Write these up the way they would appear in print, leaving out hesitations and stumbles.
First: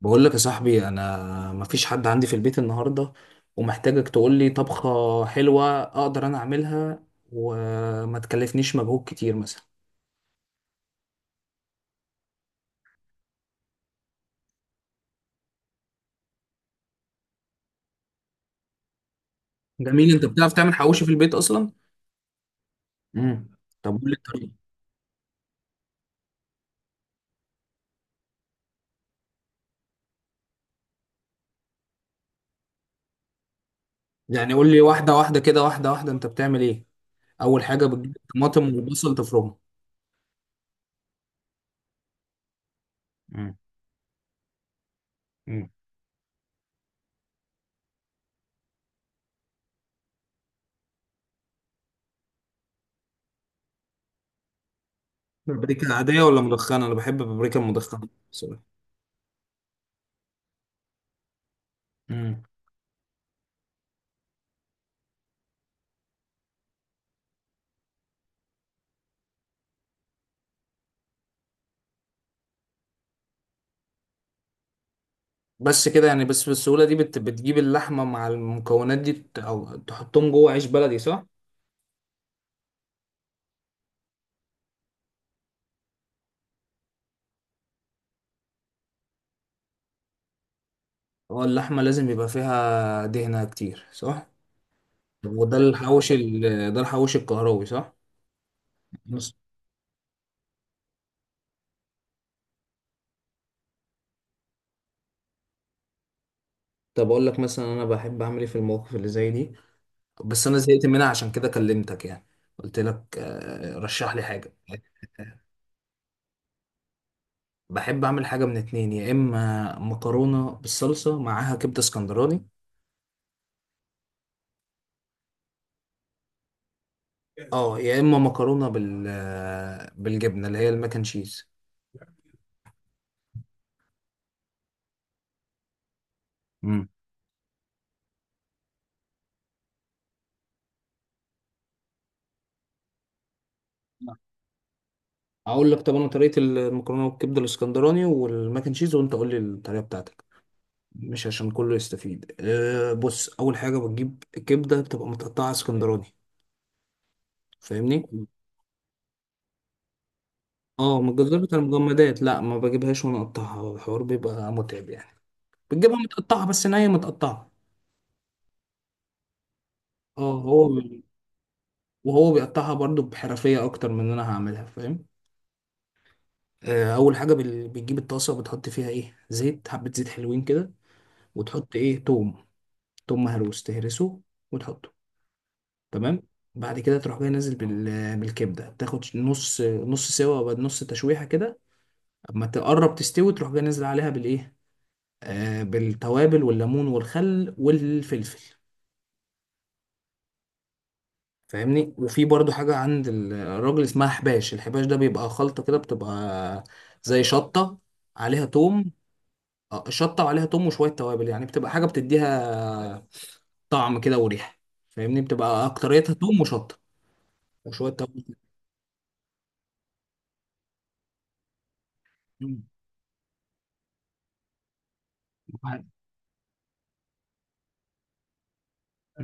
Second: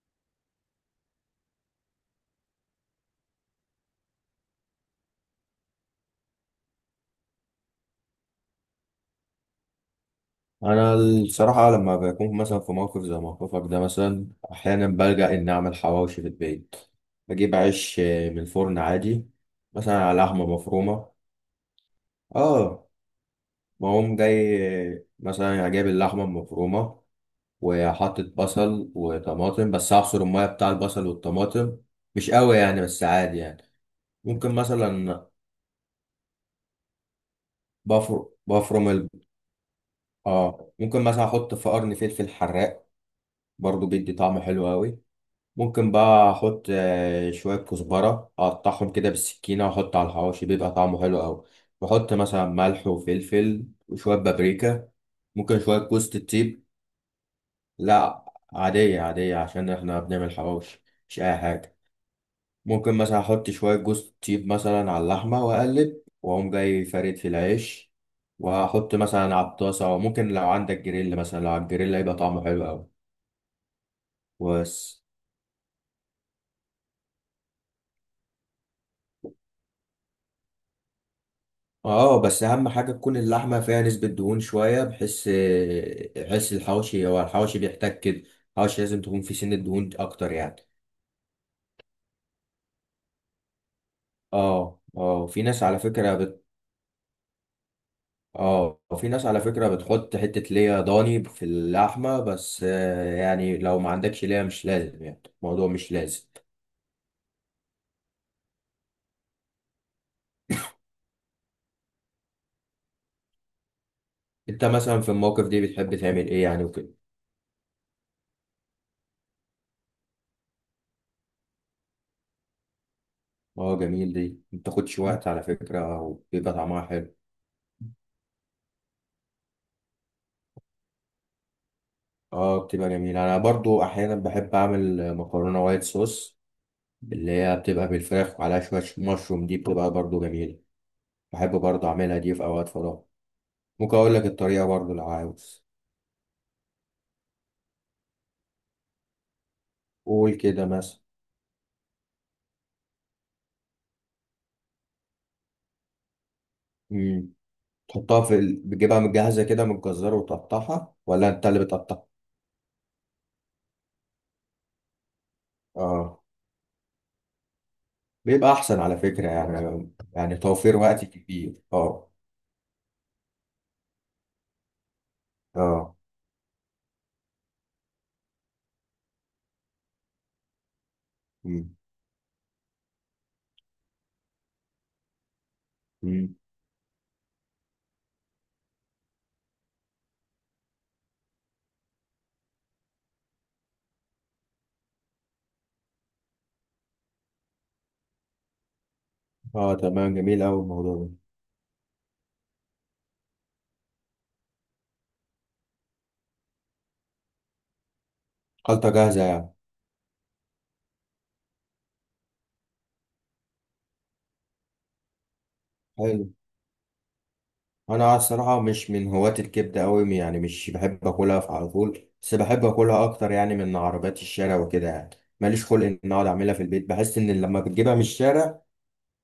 بقول لك يا صاحبي، انا مفيش حد عندي في البيت النهارده، ومحتاجك تقول لي طبخه حلوه اقدر انا اعملها وما تكلفنيش مجهود كتير مثلا. انا الصراحه لما بكون مثلا في موقف زي موقفك ده مثلا احيانا بلجأ اني اعمل حواوشي في البيت. بجيب عيش من الفرن عادي، مثلا جميل، على انت لحمه بتعرف تعمل حواوشي مفرومه. في البيت اصلا؟ اه، امم. طب قول لي بقوم الطريقه. جاي. مثلا جايب اللحمه المفرومه وحاطط بصل وطماطم، بس اعصر الميه بتاع البصل والطماطم، مش قوي يعني بس عادي يعني. يعني ممكن قول لي واحده مثلا واحده كده، واحده واحده انت بتعمل ايه. اول حاجه بتجيب بفر الطماطم بفرم ال... والبصل تفرمهم؟ اه ممكن مثلا احط في قرن فلفل حراق، امم. برضو بيدي طعم حلو قوي. امم. ممكن بقى احط شويه كزبره اقطعهم كده بالسكينه واحط على الحواوشي، بيبقى طعمه حلو قوي. واحط مثلا ملح وفلفل وشويه بابريكا، ممكن شويه بابريكا جوز عاديه ولا الطيب. مدخنه؟ انا بحب بابريكا مدخنه لا، بصراحه. عاديه عاديه عشان احنا بنعمل حواوشي، مش اي حاجه. امم. ممكن مثلا احط شويه جوز الطيب مثلا على اللحمه واقلب، واقوم جاي فارد في العيش، واحط مثلا على الطاسه. وممكن لو عندك جريل، مثلا لو على الجريل هيبقى طعمه حلو قوي. بس. بس كده يعني؟ بس بالسهوله دي بتجيب اللحمه مع المكونات دي، او تحطهم جوه عيش بلدي، صح؟ اه بس اهم حاجه تكون اللحمه فيها نسبه دهون شويه، بحيث الحواشي، هو الحواشي بيحتاج كده. الحواشي لازم تكون في سن الدهون اكتر يعني. هو اللحمة لازم يبقى فيها دهنة كتير صح؟ اه في ناس على فكره ده الحوش الكهربي، صح؟ اه في ناس بس. على فكره بتحط حته ليا ضاني في اللحمه، بس يعني لو ما عندكش ليا مش لازم، يعني الموضوع مش لازم. طب أقول لك مثلا أنا بحب أعمل إيه في المواقف اللي زي دي. بس أنا زهقت منها عشان كده كلمتك يعني. قلت لك رشح لي حاجة. انت مثلا في الموقف دي بتحب تعمل ايه يعني وكده؟ بحب أعمل حاجة من اتنين، يا إما مكرونة بالصلصة معاها كبدة اسكندراني. اه جميل، دي ما بتاخدش وقت على فكره وبيبقى طعمها حلو. أه، يا إما مكرونة بالجبنة اللي هي الماك أند تشيز. اه بتبقى جميلة، انا برضو احيانا بحب اعمل مكرونة وايت صوص، مم. اللي هي بتبقى بالفراخ وعليها شوية مشروم. دي بتبقى برضو جميلة. بحب برضو اعملها دي في اوقات فراغ. ممكن اقول لك الطريقة برضو لو عاوز. أقول لك، طب أنا طريقة المكرونة بالكبدة الاسكندراني والماك أند تشيز، وأنت قول لي الطريقة بتاعتك. قول كده مثلا. مش عشان كله يستفيد. أه، بص، اول حاجه بتجيب كبده بتبقى متقطعه اسكندراني. امم. فاهمني؟ تحطها بتجيبها متجهزة كده من الجزار وتقطعها، اه، من ولا الجزار انت بتاع اللي بتقطعها؟ المجمدات. لا، ما بجيبهاش وانا اقطعها، الحوار بيبقى متعب يعني. بتجيبها اه متقطعه، بس نيه متقطعه. بيبقى احسن على فكرة، يعني اه، يعني هو توفير وقت كبير، اه. وهو بيقطعها برضو بحرفيه اكتر من ان انا هعملها، فاهم؟ اه. اول حاجه بتجيب الطاسه بتحط فيها ايه، زيت، حبه زيت حلوين كده. وتحط امم. ايه؟ توم. توم مهروس تهرسه وتحطه، تمام. امم. بعد كده تروح جاي نازل بالكبده، تاخد نص نص سوا، وبعد نص تشويحه كده. اما تقرب تستوي تروح جاي نازل عليها بالايه، بالتوابل والليمون والخل والفلفل. اه تمام، جميل اوي الموضوع ده. فاهمني؟ وفي برضو حاجه عند الراجل اسمها حباش. الحباش ده بيبقى خلطه كده، بتبقى زي شطه، عليها توم. خلطة جاهزة يعني؟ شطه وعليها توم وشويه توابل يعني، بتبقى حاجه بتديها طعم كده وريحه. فاهمني؟ بتبقى اكتريتها حلو. توم وشطه وشويه انا توابل. الصراحه مش من هواة الكبده قوي يعني، مش بحب اكلها في على طول، بس بحب اكلها اكتر يعني من عربيات الشارع وكده يعني. ماليش خلق ان اقعد اعملها في البيت، بحس ان لما بتجيبها من الشارع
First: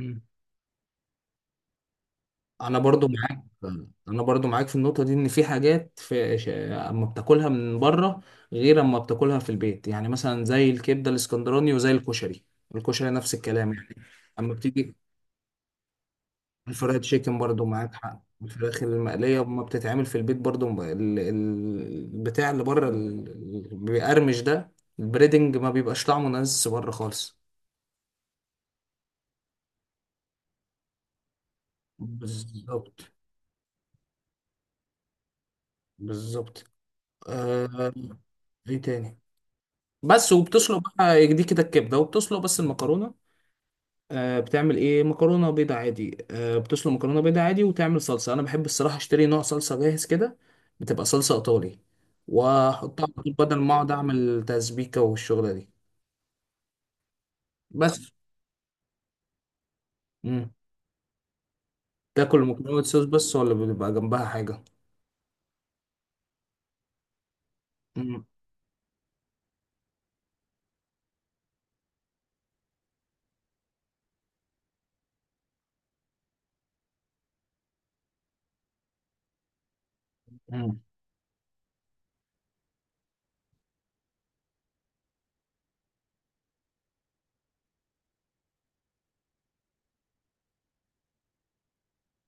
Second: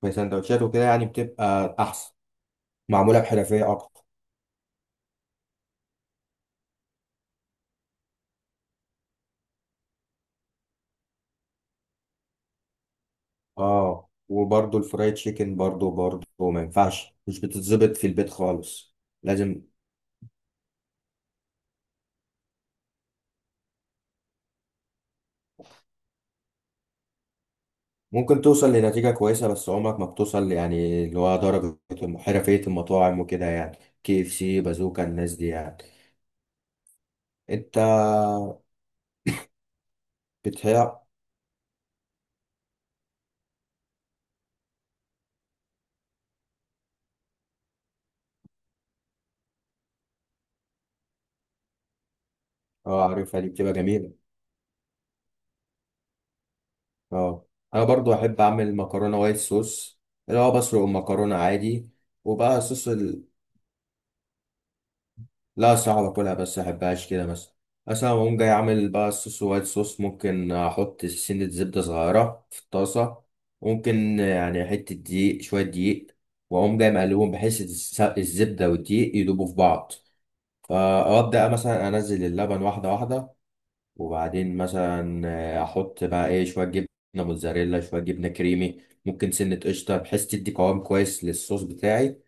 في سندوتشات وكده يعني بتبقى احسن، انا برضو معموله معاك. بحرفيه اكتر. انا برضو معاك في النقطه دي، ان في حاجات اما بتاكلها من بره، غير اما بتاكلها في البيت يعني، مثلا زي الكبده الاسكندراني وزي الكشري. الكشري نفس الكلام يعني. اه اما وبرضه بتيجي الفرايد تشيكن، برضه ما الفرايد ينفعش، تشيكن مش برضو معاك بتتظبط في حق. البيت الفراخ خالص. المقليه لازم. اما بتتعمل في البيت برضو، البتاع اللي بره بيقرمش ده، البريدنج ما بيبقاش طعمه نازل بره خالص. ممكن توصل لنتيجه كويسه، بس عمرك ما بتوصل يعني اللي هو درجه حرفيه بالظبط. المطاعم وكده، يعني كي اف سي، بازوكا، الناس دي يعني. بالظبط. انت آه... ايه تاني؟ بس. وبتسلق بتهيأ. بقى دي كده الكبده، وبتسلق بس المكرونه. بتعمل ايه؟ مكرونه بيضه عادي. بتسلق مكرونه بيضه عادي وتعمل صلصه. انا بحب الصراحه اشتري نوع صلصه جاهز كده. بتبقى صلصه ايطالي واحطها اه على طول، عارفها، دي بدل ما بتبقى اقعد جميلة. اعمل تسبيكه والشغله دي. اه انا بس. برضو احب اعمل مكرونة وايت صوص، اللي مم. هو بسلق المكرونة عادي. تاكل وبقى المكرونه وايت صوص صوص ال... بس، ولا بيبقى جنبها حاجه؟ لا، صعب اكلها بس، احبهاش كده مثلا. مثلا مم. اقوم جاي اعمل بقى الصوص وايت صوص، ممكن احط سنة زبدة صغيرة في الطاسة، ممكن يعني حتة دقيق شوية دقيق، واقوم جاي مقلبهم بحيث الزبدة والدقيق يدوبوا في بعض. مم. فابدا مثلا انزل اللبن واحدة واحدة، وبعدين مثلا احط بقى ايه، شويه جبنه موتزاريلا، شويه جبنه كريمي، ممكن سنه قشطه، بحيث تدي قوام كويس للصوص بتاعي.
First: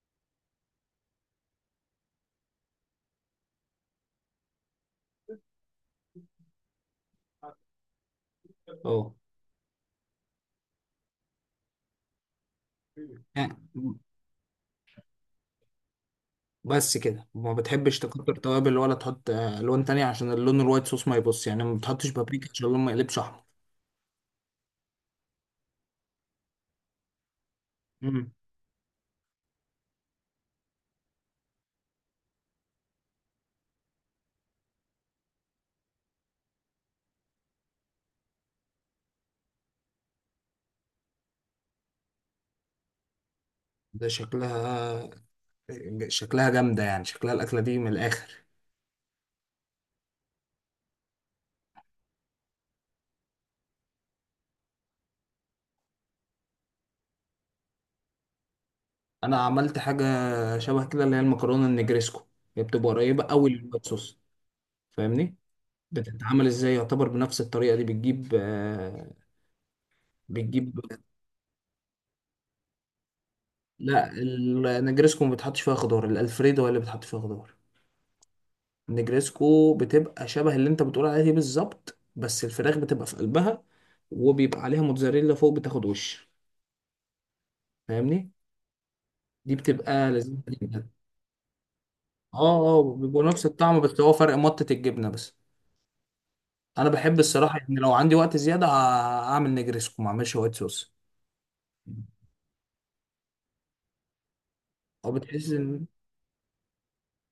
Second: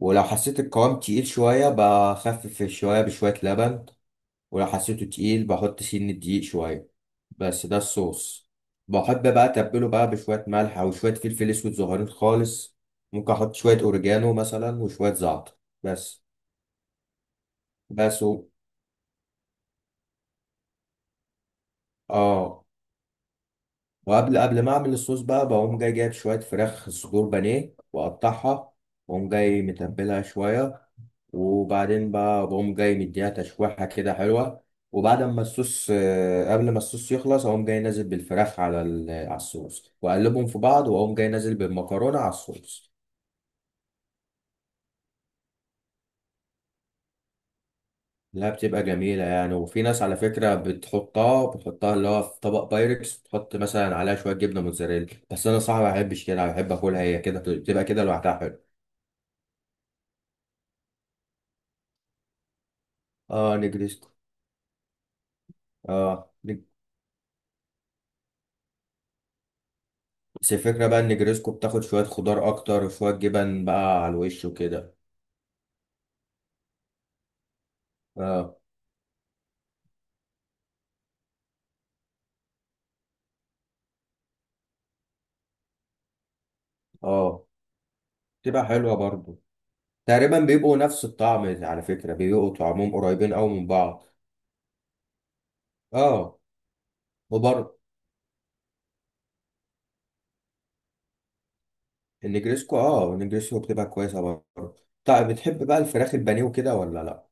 ولو حسيت القوام تقيل شويه بخفف شويه بشويه لبن، ولو حسيته تقيل بحط سن دقيق شويه. بس ده الصوص. اه، بحب بقى اتبله بقى بشويه ملح او شويه فلفل اسود صغيرين خالص. ممكن احط يعني شويه اوريجانو مثلا وشويه زعتر. بس. بس كده ما بتحبش بس تكتر و... توابل ولا تحط الوان تانية عشان اللون الوايت صوص ما يبص يعني، ما بتحطش بابريكا اه. عشان اللون ما يقلبش احمر؟ وقبل قبل ما اعمل الصوص بقى، بقوم جاي جايب شويه فراخ صدور بانيه مم. واقطعها، واقوم جاي متبلها شويه، وبعدين بقى بقوم جاي مديها تشويحه كده حلوه. وبعد ما الصوص قبل ما الصوص يخلص اقوم جاي نازل بالفراخ على الصوص، واقلبهم في بعض، واقوم جاي نازل بالمكرونه على الصوص. ده شكلها جامدة يعني، شكلها الأكلة دي من الآخر. لا بتبقى جميله يعني. وفي ناس على فكره بتحطها اللي هو في طبق بايركس، تحط مثلا عليها شويه جبنه موتزاريلا. بس انا صراحه ما بحبش كده، بحب اكلها هي كده، بتبقى كده لوحدها حلو. أنا عملت حاجة شبه كده، اللي هي المكرونة النجريسكو. هي بتبقى قريبة أوي اه للوايت نجريسكو. صوص. فاهمني؟ اه بتتعمل نج- إزاي؟ يعتبر بنفس الطريقة دي. بس بتجيب. الفكرة بقى ان نجريسكو بتاخد شوية خضار اكتر وشوية جبن بقى على لا، الوش وكده. النجريسكو ما بتحطش فيها خضار. الألفريدو هي اللي بتحط فيها خضار. اه النجريسكو بتبقى شبه اللي أنت بتقول عليها دي بالظبط، بس الفراخ بتبقى في قلبها. وبيبقى عليها موتزاريلا فوق بتاخد وش. اه فاهمني؟ تبقى حلوة برضو. دي بتبقى تقريبا لذيذة بيبقوا جدا. نفس الطعم على فكرة، اه، بيبقوا اه، طعمهم بيبقوا قريبين نفس قوي من الطعم، بس بعض. هو فرق مطة الجبنة بس. اه. انا بحب الصراحة وبرضه ان لو عندي وقت زيادة هعمل نجريسكو ما اعملش وايت صوص. النجريسكو، اه النجريسكو بتبقى كويسة برضه. او طيب، بتحس بتحب بقى ان... الفراخ البانيه وكده، ولا لا؟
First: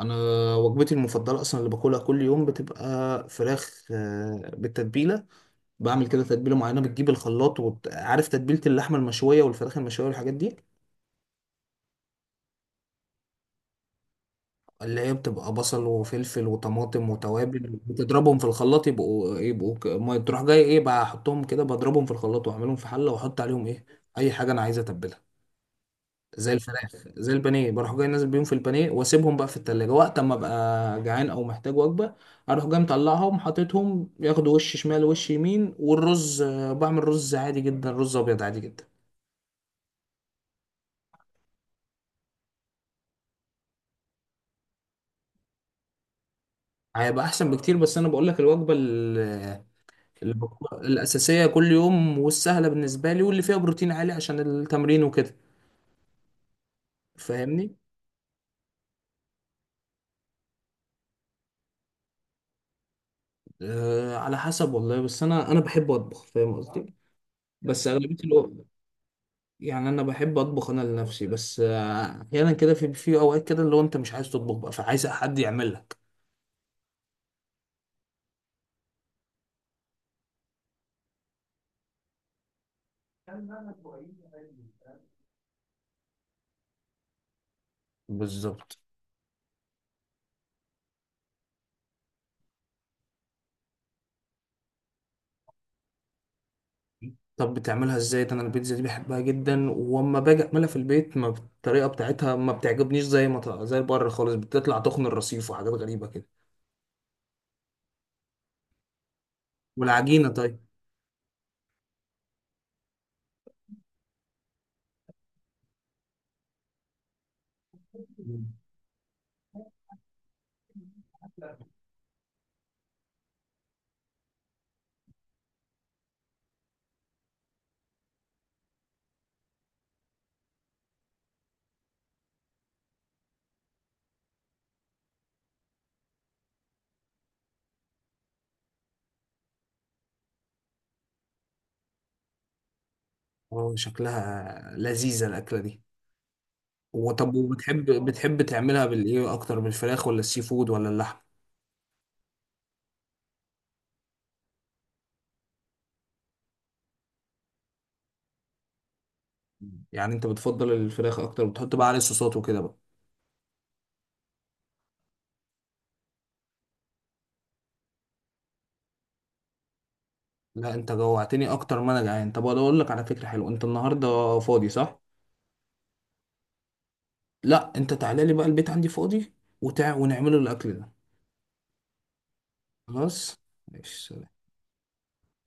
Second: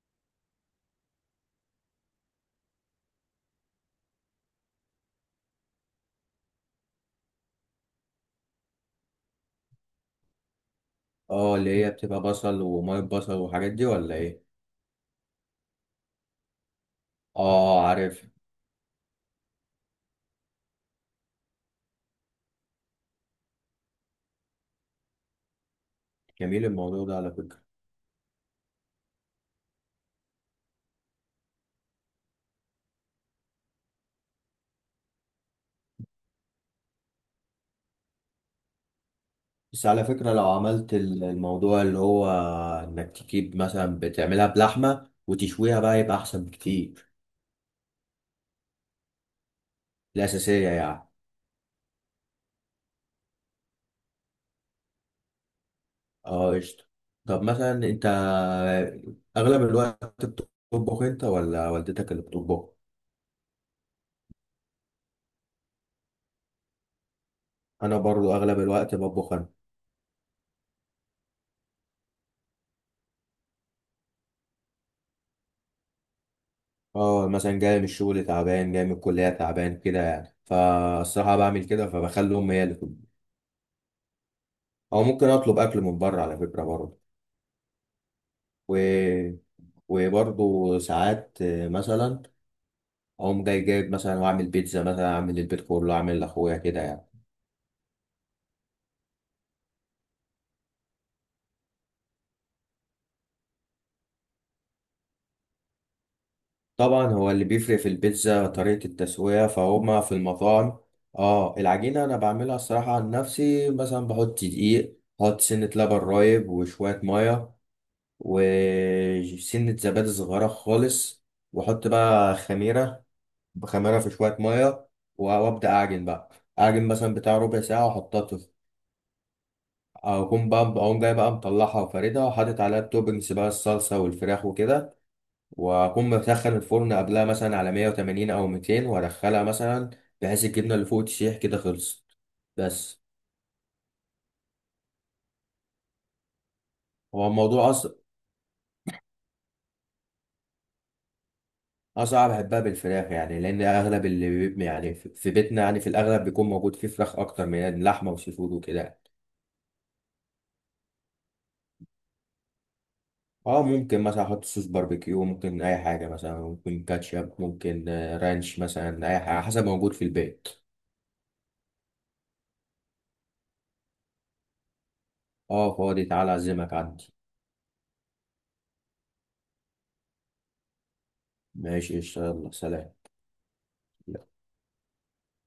انا، وجبتي المفضلة اصلا اللي باكلها كل يوم، بتبقى فراخ بالتتبيلة. بعمل كده تتبيلة معينة، بتجيب الخلاط. وعارف تتبيلة اللحمة المشوية والفراخ المشوية والحاجات دي؟ اه، اللي هي بتبقى بصل ومية بصل والحاجات دي، ولا ايه؟ اللي هي بتبقى بصل وفلفل وطماطم وتوابل. اه عارف. بتضربهم في الخلاط يبقوا ما تروح جاي ايه بقى احطهم كده، بضربهم في الخلاط واعملهم في حله، واحط عليهم ايه؟ اي حاجه انا عايز اتبلها. زي جميل الفراخ، الموضوع ده على زي فكرة. البانيه، بروح جاي نازل بيهم في البانيه واسيبهم بقى في التلاجة، وقت اما ابقى جعان او محتاج وجبه. اروح جاي مطلعهم، حاططهم ياخدوا وش شمال وش يمين. والرز بعمل رز عادي جدا، رز ابيض عادي جدا. بس على فكرة لو عملت الموضوع اللي هو انك تجيب مثلا بتعملها بلحمة وتشويها بقى، يبقى احسن بكتير. هيبقى احسن بكتير، بس انا بقول لك الوجبه اللي هو الاساسية يعني. الأساسية كل يوم والسهلة بالنسبة لي واللي فيها بروتين عالي عشان التمرين وكده. اه قشطة. طب مثلا فاهمني؟ انت اغلب الوقت بتطبخ انت، ولا والدتك اللي بتطبخ؟ أه، على حسب والله. بس أنا بحب أطبخ، فاهم قصدي؟ بس انا أغلبية برضو الوقت. اغلب الوقت بطبخ انا. يعني أنا بحب أطبخ أنا لنفسي، بس أحيانا كده في أوقات كده اللي هو أنت مش عايز تطبخ بقى، فعايز حد يعمل لك. اه مثلا جاي من الشغل تعبان، جاي من الكلية تعبان، كده يعني، فالصراحة بعمل كده فبخلي امي هي اللي تطبخ، او ممكن اطلب اكل من بره على فكرة برضو. بالظبط. و... وبرضو ساعات مثلا اقوم جاي جايب مثلا واعمل بيتزا، مثلا اعمل البيت كله، اعمل لاخويا كده يعني. طب بتعملها ازاي ده؟ انا البيتزا دي بحبها جدا، واما باجي اعملها في البيت ما الطريقه بتاعتها ما بتعجبنيش، زي ما ط- زي بره خالص بتطلع تخن الرصيف وحاجات غريبه كده. طبعا هو اللي بيفرق في البيتزا طريقة التسوية، فهما في والعجينه. المطاعم. اه العجينة انا بعملها الصراحة عن نفسي، مثلا بحط دقيق، بحط سنة لبن رايب وشوية مية، طيب. وسنة زبادي صغيرة خالص، واحط بقى خميرة، بخميرة في شوية مية، وابدأ اعجن بقى، اعجن مثلا بتاع ربع ساعة واحطها. اقوم جاي بقى مطلعها وفاردها وحاطط عليها التوبنجز بقى، الصلصه والفراخ وكده. واقوم مسخن الفرن قبلها مثلا على 180 او 200 وادخلها مثلا، بحيث الجبنه اللي فوق تسيح كده. خلصت. بس. اه، شكلها لذيذة الأكلة دي. هو وطب، الموضوع اصلا وبتحب، بتحب تعملها بالإيه أكتر، بالفراخ ولا السي فود ولا اللحم؟ اصعب. بحبها بالفراخ يعني، لان اغلب يعني في بيتنا يعني في الاغلب بيكون موجود فيه فراخ اكتر من لحمه وسي فود وكده يعني. يعني أنت بتفضل الفراخ أكتر، وبتحط بقى عليه صوصات وكده بقى؟ اه ممكن مثلا احط صوص باربيكيو، ممكن اي حاجه، مثلا ممكن كاتشب، ممكن رانش مثلا، اي حاجه حسب موجود في البيت. لا، أنت جوعتني أكتر ما أنا جعان. طب أنا أقول لك على فكرة حلوة، أنت النهاردة فاضي صح؟ اه فاضي، تعالى اعزمك عندي. لا، أنت تعالى لي بقى، البيت عندي فاضي، ونعمله الأكل ده. ماشي قشطة، يلا سلام. خلاص. ماشي.